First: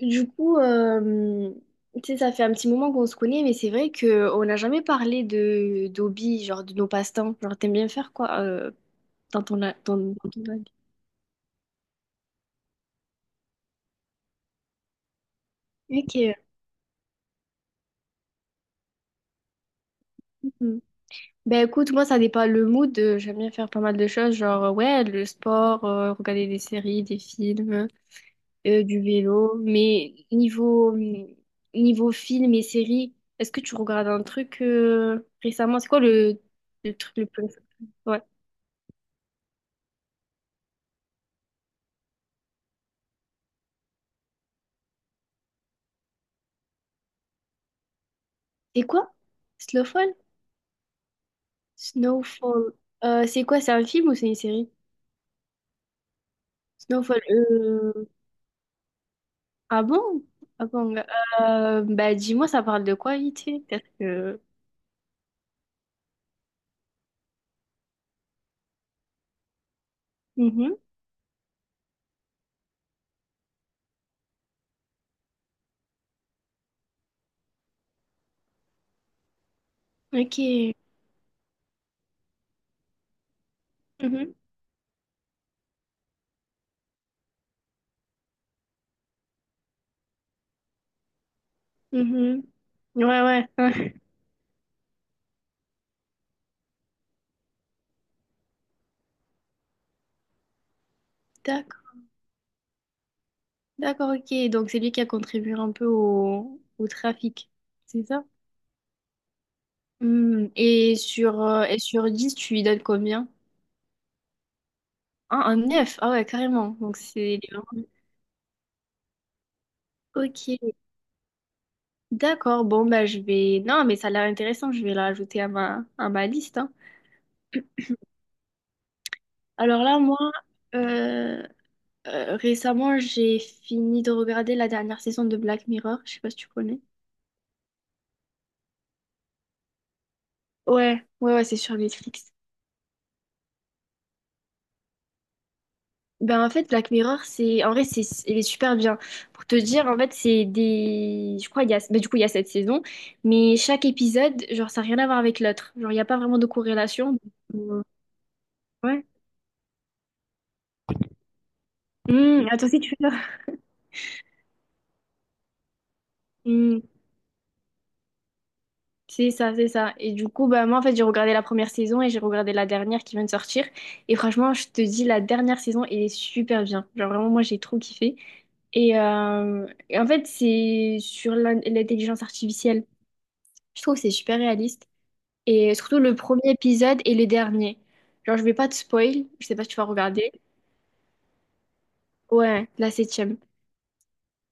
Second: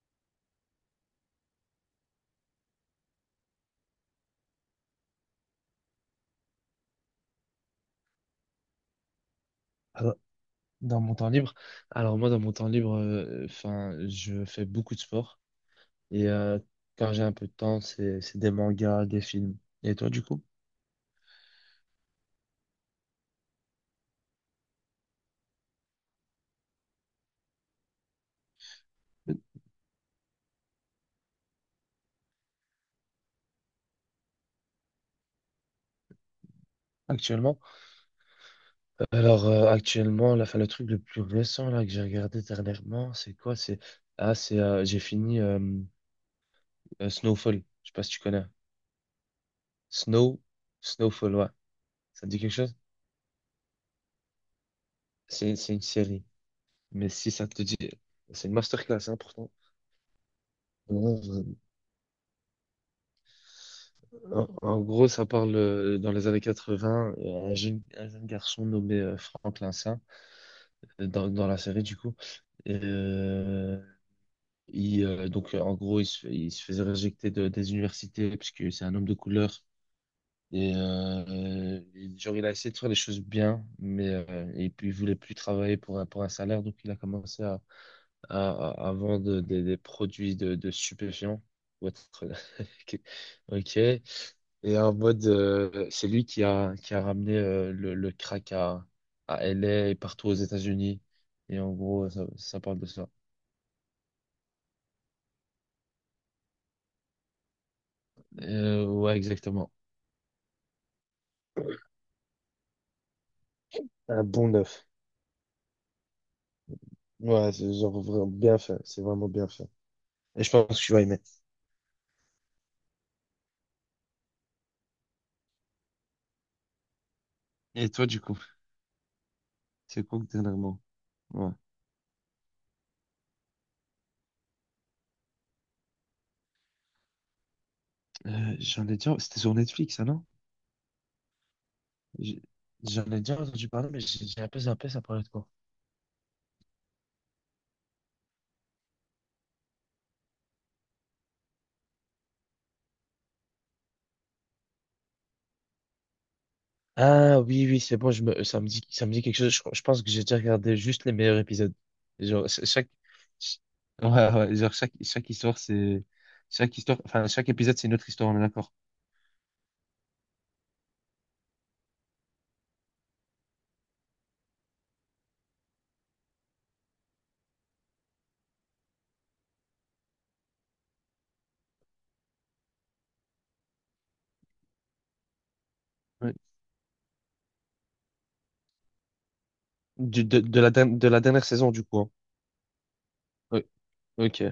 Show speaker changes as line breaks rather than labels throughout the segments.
Du coup, tu sais, ça fait un petit moment qu'on se connaît, mais c'est vrai qu'on n'a jamais parlé de d'hobby, genre de nos passe-temps. Genre, t'aimes bien faire quoi dans ton,
Alors,
dans ton hobby?
dans mon temps libre, alors moi dans mon temps libre, enfin, je fais beaucoup de sport et
Ok.
quand j'ai un peu de temps, c'est des mangas, des films. Et toi du coup,
Mhm. Ben écoute, moi, ça dépend le mood. J'aime bien faire pas mal de choses, genre, ouais, le sport, regarder des séries, des films, du vélo. Mais niveau film et séries, est-ce que tu regardes un truc récemment? C'est quoi le truc le plus.
actuellement? Actuellement, là, 'fin, le truc le plus récent là que j'ai regardé dernièrement, c'est quoi? C'est ah c'est J'ai fini Snowfall. Je sais pas si tu connais.
C'est quoi? Snowfall?
Snow Snowfall, ouais. Ça te dit quelque
Snowfall.
chose?
C'est quoi? C'est un film ou c'est une série?
C'est une série. Mais
Snowfall.
si ça te dit, c'est une masterclass hein, pourtant.
Ah bon? Ah bon. Bah dis-moi, ça parle de quoi vite fait? Parce que.
En gros, ça parle dans les années 80, un jeune garçon nommé Franck Lincin,
Mhm.
dans la série du coup. Et, euh, En gros, il se faisait réjecter des universités puisque c'est un homme de couleur. Et
Ok.
genre, il a essayé de faire les choses bien,
Mhm.
et puis il voulait plus travailler pour, pour un salaire, donc il a commencé à vendre des produits de stupéfiants. pour être-
Mhm. Ouais,
Ok.
ouais.
Et en mode, c'est lui qui a ramené le crack à LA et partout aux États-Unis. Et en
D'accord.
gros, ça parle de ça.
D'accord, ok. Donc c'est lui qui a contribué un peu au trafic. C'est ça?
Ouais, exactement.
Hmm. Et sur 10, tu lui donnes combien?
Un bon 9.
Ah, un 9. Ah ouais, carrément. Donc c'est.
Ouais, c'est genre vraiment bien fait. C'est vraiment bien fait. Et je pense
Ok.
que tu vas aimer.
D'accord, bon, bah, je vais. Non, mais ça a l'air intéressant, je vais la rajouter à ma liste. Hein.
Et toi, du coup,
Alors là,
c'est
moi,
quoi que dernièrement?
euh,
Ouais.
récemment, j'ai fini de regarder la dernière saison de Black Mirror, je sais pas si tu connais.
J'en ai déjà, c'était sur Netflix, ça, non?
Ouais, ouais, ouais, c'est sur Netflix.
J'ai- J'en ai déjà entendu parler, mais j'ai un peu zappé, ça parlait de quoi?
Ben, en fait, Black Mirror, c'est. En vrai, c'est. Il est super bien. Pour te dire, en fait, c'est des. Je crois, il y a. Ben, du coup, il y a cette saison, mais chaque épisode, genre, ça n'a rien à voir avec l'autre. Genre, il n'y a pas vraiment de corrélation.
Ah oui, oui,
euh,
c'est bon, ça me dit,
Ouais.
ça me dit quelque chose. Je pense que j'ai déjà regardé juste les meilleurs épisodes. Genre,
À toi aussi, tu fais ça.
ch- ouais, ouais, genre chaque histoire, enfin, chaque épisode, c'est une autre histoire, on est d'accord.
C'est ça, c'est ça. Et du coup, bah, moi, en fait, j'ai regardé la première saison et j'ai regardé la dernière qui vient de sortir. Et franchement, je te dis, la dernière saison, elle est super bien. Genre, vraiment, moi, j'ai trop kiffé. Et en fait, c'est sur l'intelligence artificielle. Je trouve que c'est super réaliste. Et surtout, le
Ouais.
premier épisode et le dernier. Genre, je vais pas te spoil. Je sais pas si tu vas
Du-
regarder.
de, de la, derni- de la dernière saison, du coup, hein.
Ouais, la septième.
Ouais, ok,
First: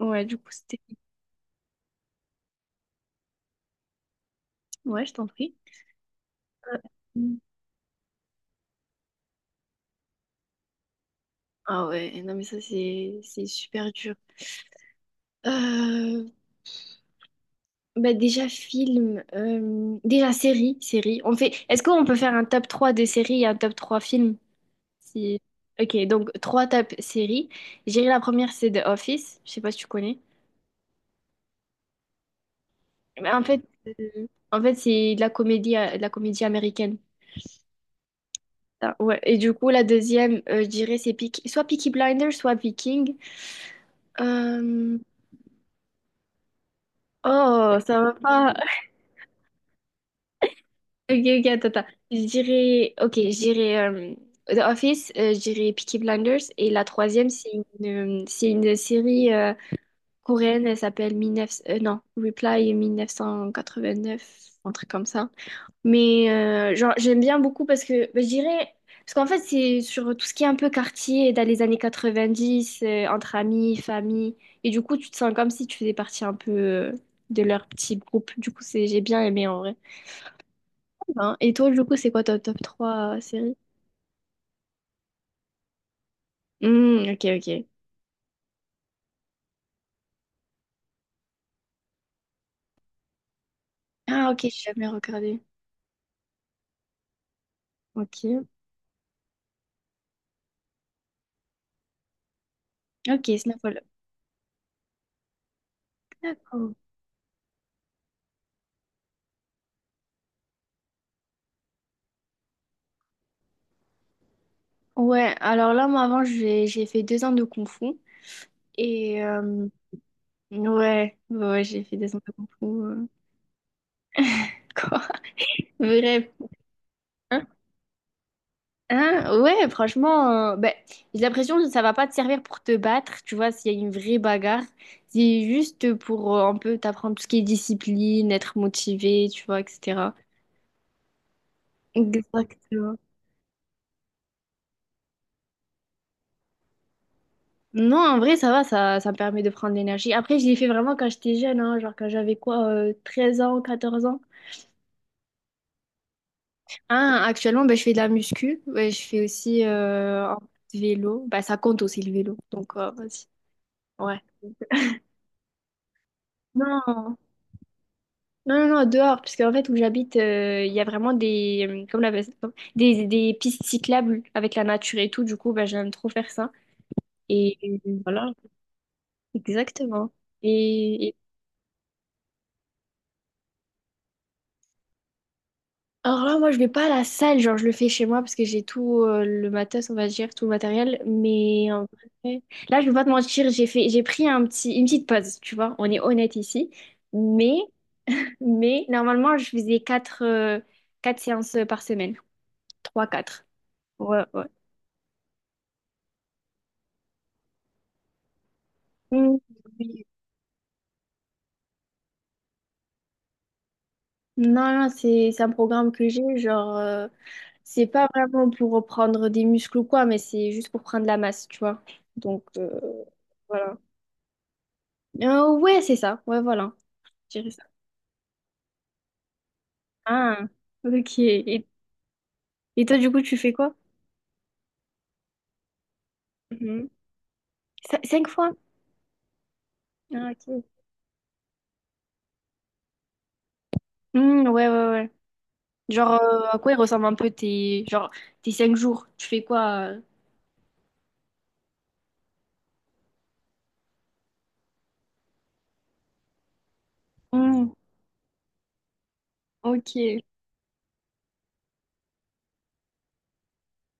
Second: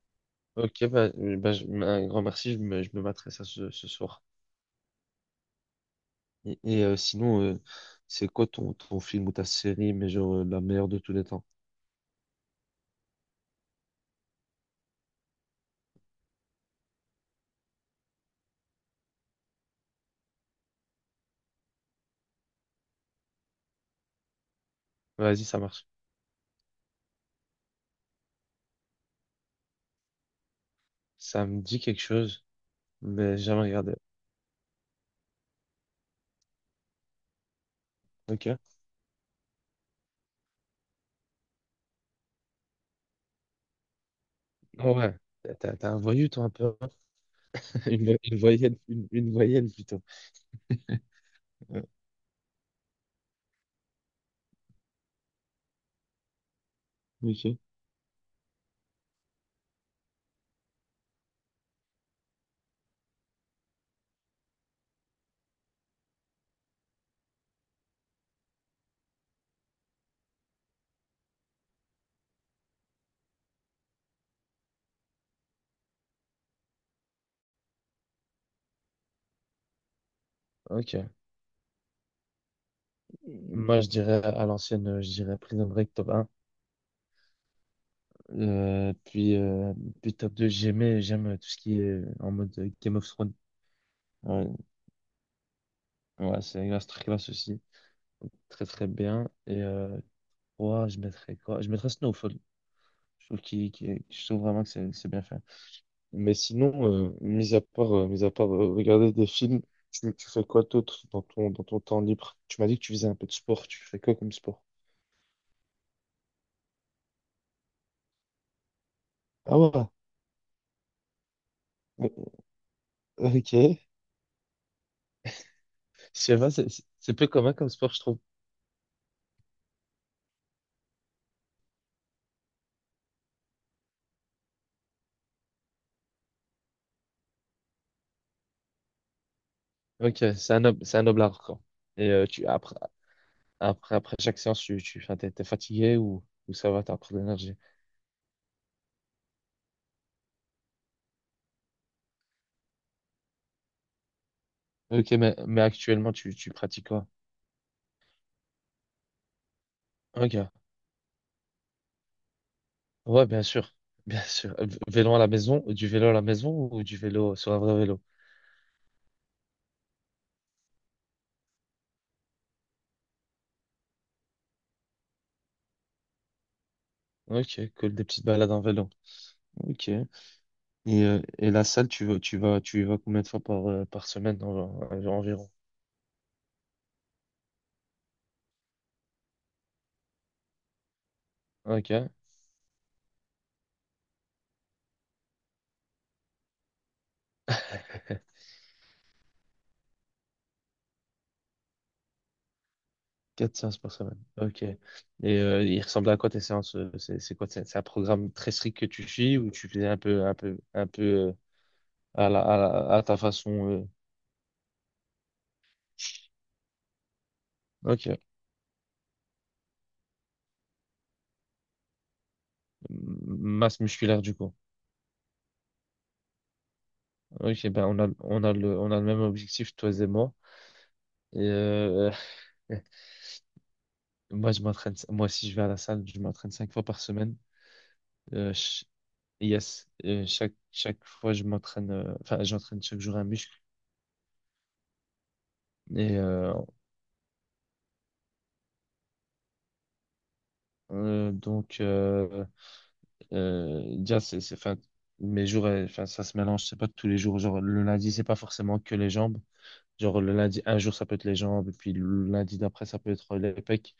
Ouais, du coup, c'était.
ok, bah, un grand merci, je me materai ça ce soir.
Ouais, je t'en prie.
Et,
Euh,
sinon, c'est quoi ton film ou ta série, mais genre la meilleure de tous les temps?
Ah ouais, non, mais ça, c'est super dur. Euh, Bah déjà film, déjà série. On fait. Est-ce qu'on peut faire un top 3 des séries et un top 3 films? Si.
Vas-y, ça marche.
Ok, donc 3 top séries. J'irai la première, c'est The Office. Je sais pas si tu connais.
Ça me dit quelque chose,
Mais
mais jamais regardé.
euh, en fait c'est de la comédie américaine.
Ok.
Ah, ouais. Et du coup, la deuxième, je dirais c'est soit Peaky Blinders, soit Viking. Euh,
Ouais, t'as un voyou, toi, un peu.
Oh, ça
Une,
va
vo-
pas.
une voyelle plutôt.
Ok, ok, attends,
Euh,
attends. Je dirais, ok, je dirais The Office, je dirais Peaky Blinders, et la troisième, c'est
Ok.
c'est une série coréenne, elle s'appelle 19. Non, Reply 1989, un truc comme ça. Mais genre, j'aime bien beaucoup parce que, bah, je dirais, parce qu'en fait, c'est sur tout ce qui est un peu quartier, dans les années 90, entre amis, famille, et du coup, tu te sens comme si tu faisais partie un peu de leur petit groupe. Du coup, c'est, j'ai bien aimé en vrai.
Ok.
Hein. Et toi, du coup, c'est quoi ta top 3 série?
Moi, je dirais à l'ancienne, je dirais Prison Break top 1.
Hmm, ok, ok.
Euh, puis, euh, puis top 2 j'aime tout ce qui est en mode Game of Thrones.
Ah, ok,
Ouais,
j'ai jamais regardé.
ouais, c'est grâce très classe aussi.
Ok.
Très, très bien. Et 3, je mettrais quoi? Je mettrais Snowfall. Je
Ok,
trouve qu'il,
Snowfall.
qu'il- je trouve vraiment que c'est bien fait. Mais
D'accord.
sinon, mis à part regarder des films, tu fais quoi d'autre dans ton temps libre? Tu m'as dit que tu faisais un peu de sport. Tu fais quoi comme sport?
Ouais, alors là, moi, avant, j'ai fait 2 ans de Kung Fu. Et
Ah ouais.
ouais, ouais, j'ai fait 2 ans
Bon,
de Kung Fu.
ok.
Quoi? Bref.
Je pas, c'est c'est peu
Hein?
commun comme sport, je trouve.
Hein? Ouais, franchement, ben, j'ai l'impression que ça va pas te servir pour te battre, tu vois, s'il y a une vraie bagarre. C'est juste pour un peu t'apprendre tout ce qui est discipline, être motivé, tu vois, etc.
Ok, c'est un noble art, quoi. Et
Exactement.
après chaque séance, t'es fatigué ou, ça va, t'as encore de l'énergie.
Non, en vrai, ça va, ça me permet de prendre de l'énergie. Après, je l'ai fait vraiment quand j'étais jeune, hein, genre quand j'avais quoi, 13 ans, 14 ans.
Ok, mais actuellement, tu pratiques quoi?
Hein, actuellement, ben je fais de la muscu. Ouais, je fais aussi un peu
Ok.
de vélo. Bah, ça compte aussi le vélo, donc vas-y.
Ouais, bien sûr.
Ouais.
Bien sûr. Vélo à la maison, du vélo à la maison
Non,
ou du
non,
vélo sur un vrai vélo?
non, non, dehors, parce qu'en fait, où j'habite, il y a vraiment des pistes cyclables avec la nature et tout, du coup, bah, j'aime trop faire ça. Et,
Ok, cool, des petites
voilà,
balades en vélo. Ok.
exactement. Et.
Et la salle, tu y vas combien de fois par semaine environ?
Alors là, moi, je vais pas à la salle, genre, je le fais chez moi parce que j'ai tout le matos, on va dire, tout le matériel. Mais en
Ok.
vrai, là, je vais pas te mentir, j'ai pris une petite pause, tu vois, on est honnête ici. Mais, mais normalement, je faisais quatre séances par semaine, trois, quatre.
4 séances par semaine.
Ouais, ouais.
Ok. Et il ressemble à quoi tes séances? C'est quoi? C'est un programme très strict que tu suis
Mm.
ou tu faisais un peu, à la, à ta façon?
Non, non, c'est un programme que j'ai, genre, c'est pas
Ok.
vraiment pour reprendre des muscles ou quoi, mais c'est juste pour prendre la masse, tu vois. Donc, voilà.
Masse musculaire du coup.
Ouais, c'est ça, ouais, voilà. Je dirais ça.
Ok, ben on a le même objectif, toi et moi.
Ah, ok.
Et
Et, toi, du coup, tu fais quoi?
moi, je m'entraîne. Si je vais à la salle, je m'entraîne 5 fois
Mhm.
par semaine.
Cinq
Euh,
fois?
Yes, et
Ah, ok.
chaque fois je m'entraîne, enfin j'entraîne chaque jour un muscle.
Hmm, ouais, ouais, ouais.
Et
Genre,
euh,
à quoi ils ressemblent un peu tes, genre, tes 5 jours? Tu fais quoi?
euh, donc, euh, Déjà, enfin, mes jours, enfin, ça se mélange, c'est pas tous les jours. Genre,
Hmm,
le lundi, c'est pas forcément que les jambes. Genre,
ok,
le lundi, un jour, ça peut être les jambes, et puis le lundi d'après, ça peut être les pecs.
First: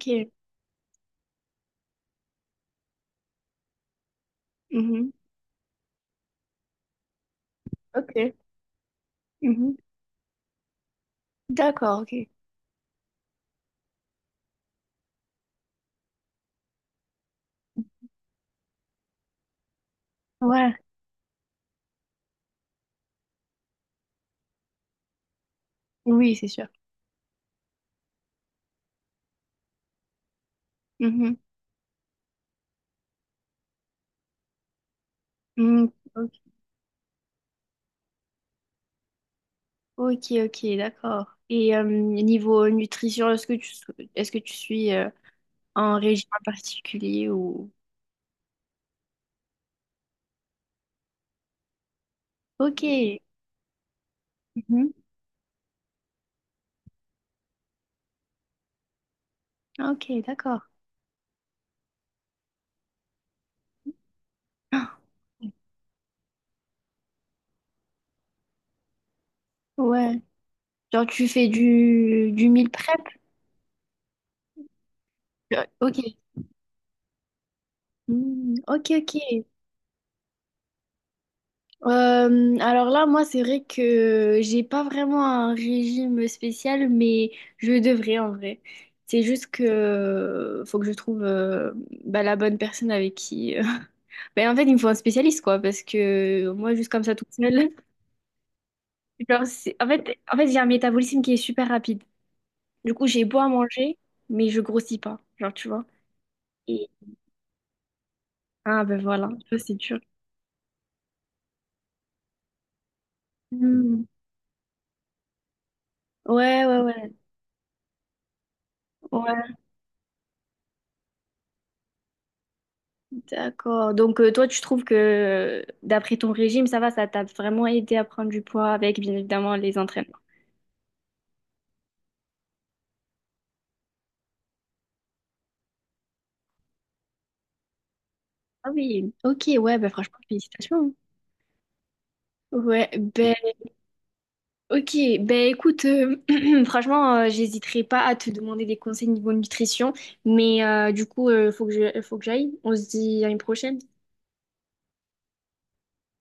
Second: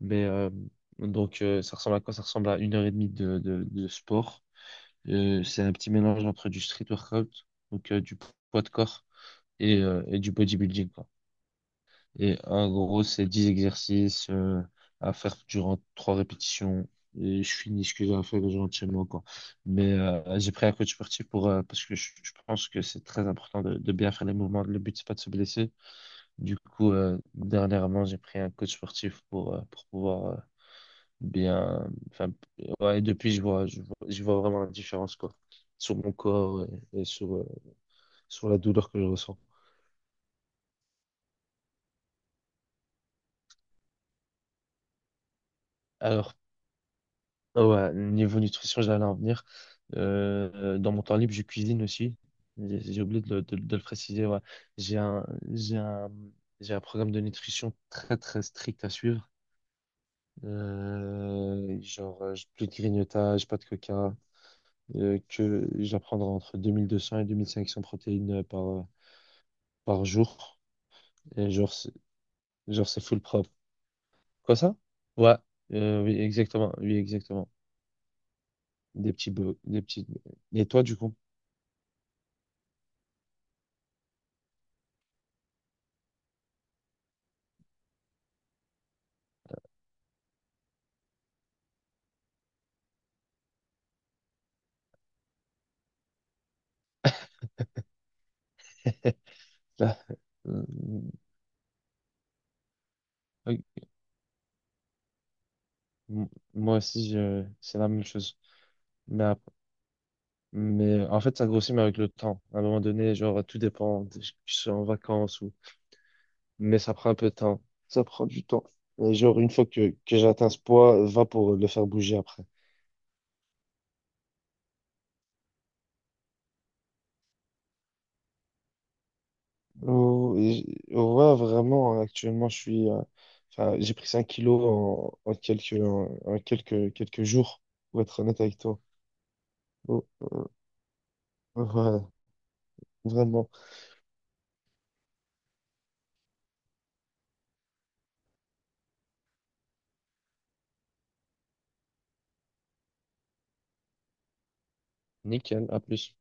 Mais donc, ça ressemble à quoi? Ça ressemble à 1 h 30 de sport.
Mhm.
C'est un petit mélange entre du street workout, donc du
Ok.
poids de corps,
Mhm.
et du bodybuilding, quoi.
D'accord, ok.
Et en gros, c'est 10 exercices à faire durant 3 répétitions. Et je finis ce que j'ai à faire gentiment, quoi. Mais j'ai pris un
Ouais,
coach sportif parce que je pense que c'est très important de bien faire les mouvements. Le but, c'est pas de se blesser.
oui, c'est
Du
sûr.
coup, dernièrement, j'ai pris un coach sportif pour pouvoir
Mhm.
bien. Enfin, ouais, et depuis, je vois vraiment la différence, quoi,
Hmm,
sur mon
ok,
corps et sur la douleur que je ressens.
ok, ok, d'accord. Et niveau nutrition, est-ce que tu, est-ce que tu suis un régime
Alors,
en particulier
ah
ou.
ouais, niveau nutrition, j'allais en venir. Dans mon temps libre, je cuisine aussi. J'ai
Ok.
j'ai oublié de le préciser. Ouais.
Mhm.
J'ai un, j'ai un, j'ai un programme de nutrition très très strict à suivre.
Ok, d'accord.
Genre, plus de grignotage, pas de coca. Que j'apprendrai entre 2 200 et 2 500 protéines par
Ouais,
jour.
genre tu fais
Et genre,
du meal
genre,
prep?
c'est full propre. Quoi ça? Ouais,
Ok.
oui, exactement. Oui, exactement.
Hmm, ok, ok.
Des petits, des petits. Et toi, du coup?
Alors là, moi, c'est vrai que j'ai pas vraiment un régime spécial, mais je devrais en vrai. C'est juste que faut que je trouve bah, la bonne personne avec qui. Ben, en fait, il me faut un spécialiste, quoi, parce que moi, juste comme ça, toute seule. Genre, en
Là,
fait, j'ai
euh,
un métabolisme qui est super rapide. Du coup, j'ai beau à
oui,
manger, mais je grossis pas. Genre, tu vois.
m- moi aussi, c'est la même chose.
Ah ben
Mais,
voilà,
ap-
ça c'est dur.
mais en fait, ça grossit, mais avec le temps. À un moment donné, genre, tout
Hmm.
dépend. Je suis en vacances ou.
Ouais, ouais,
Mais ça prend
ouais.
un peu de temps. Ça prend du temps. Et genre, une
Ouais,
fois que j'atteins ce poids, va pour le faire bouger après.
d'accord. Donc toi, tu trouves que d'après ton régime, ça va, ça t'a vraiment aidé à prendre du poids avec bien évidemment les entraînements.
Oh, et ouais, vraiment, actuellement, je suis. Enfin, j'ai pris 5 kilos en quelques jours, pour être honnête avec
Ah
toi.
oui, ok, ouais, ben
Oh,
franchement, félicitations.
ouais,
Ouais, ben
vraiment.
ok, ben écoute, franchement, j'hésiterai pas à te demander des conseils niveau nutrition, mais du coup, faut que j'aille. On se dit à une prochaine.
Nickel, à plus.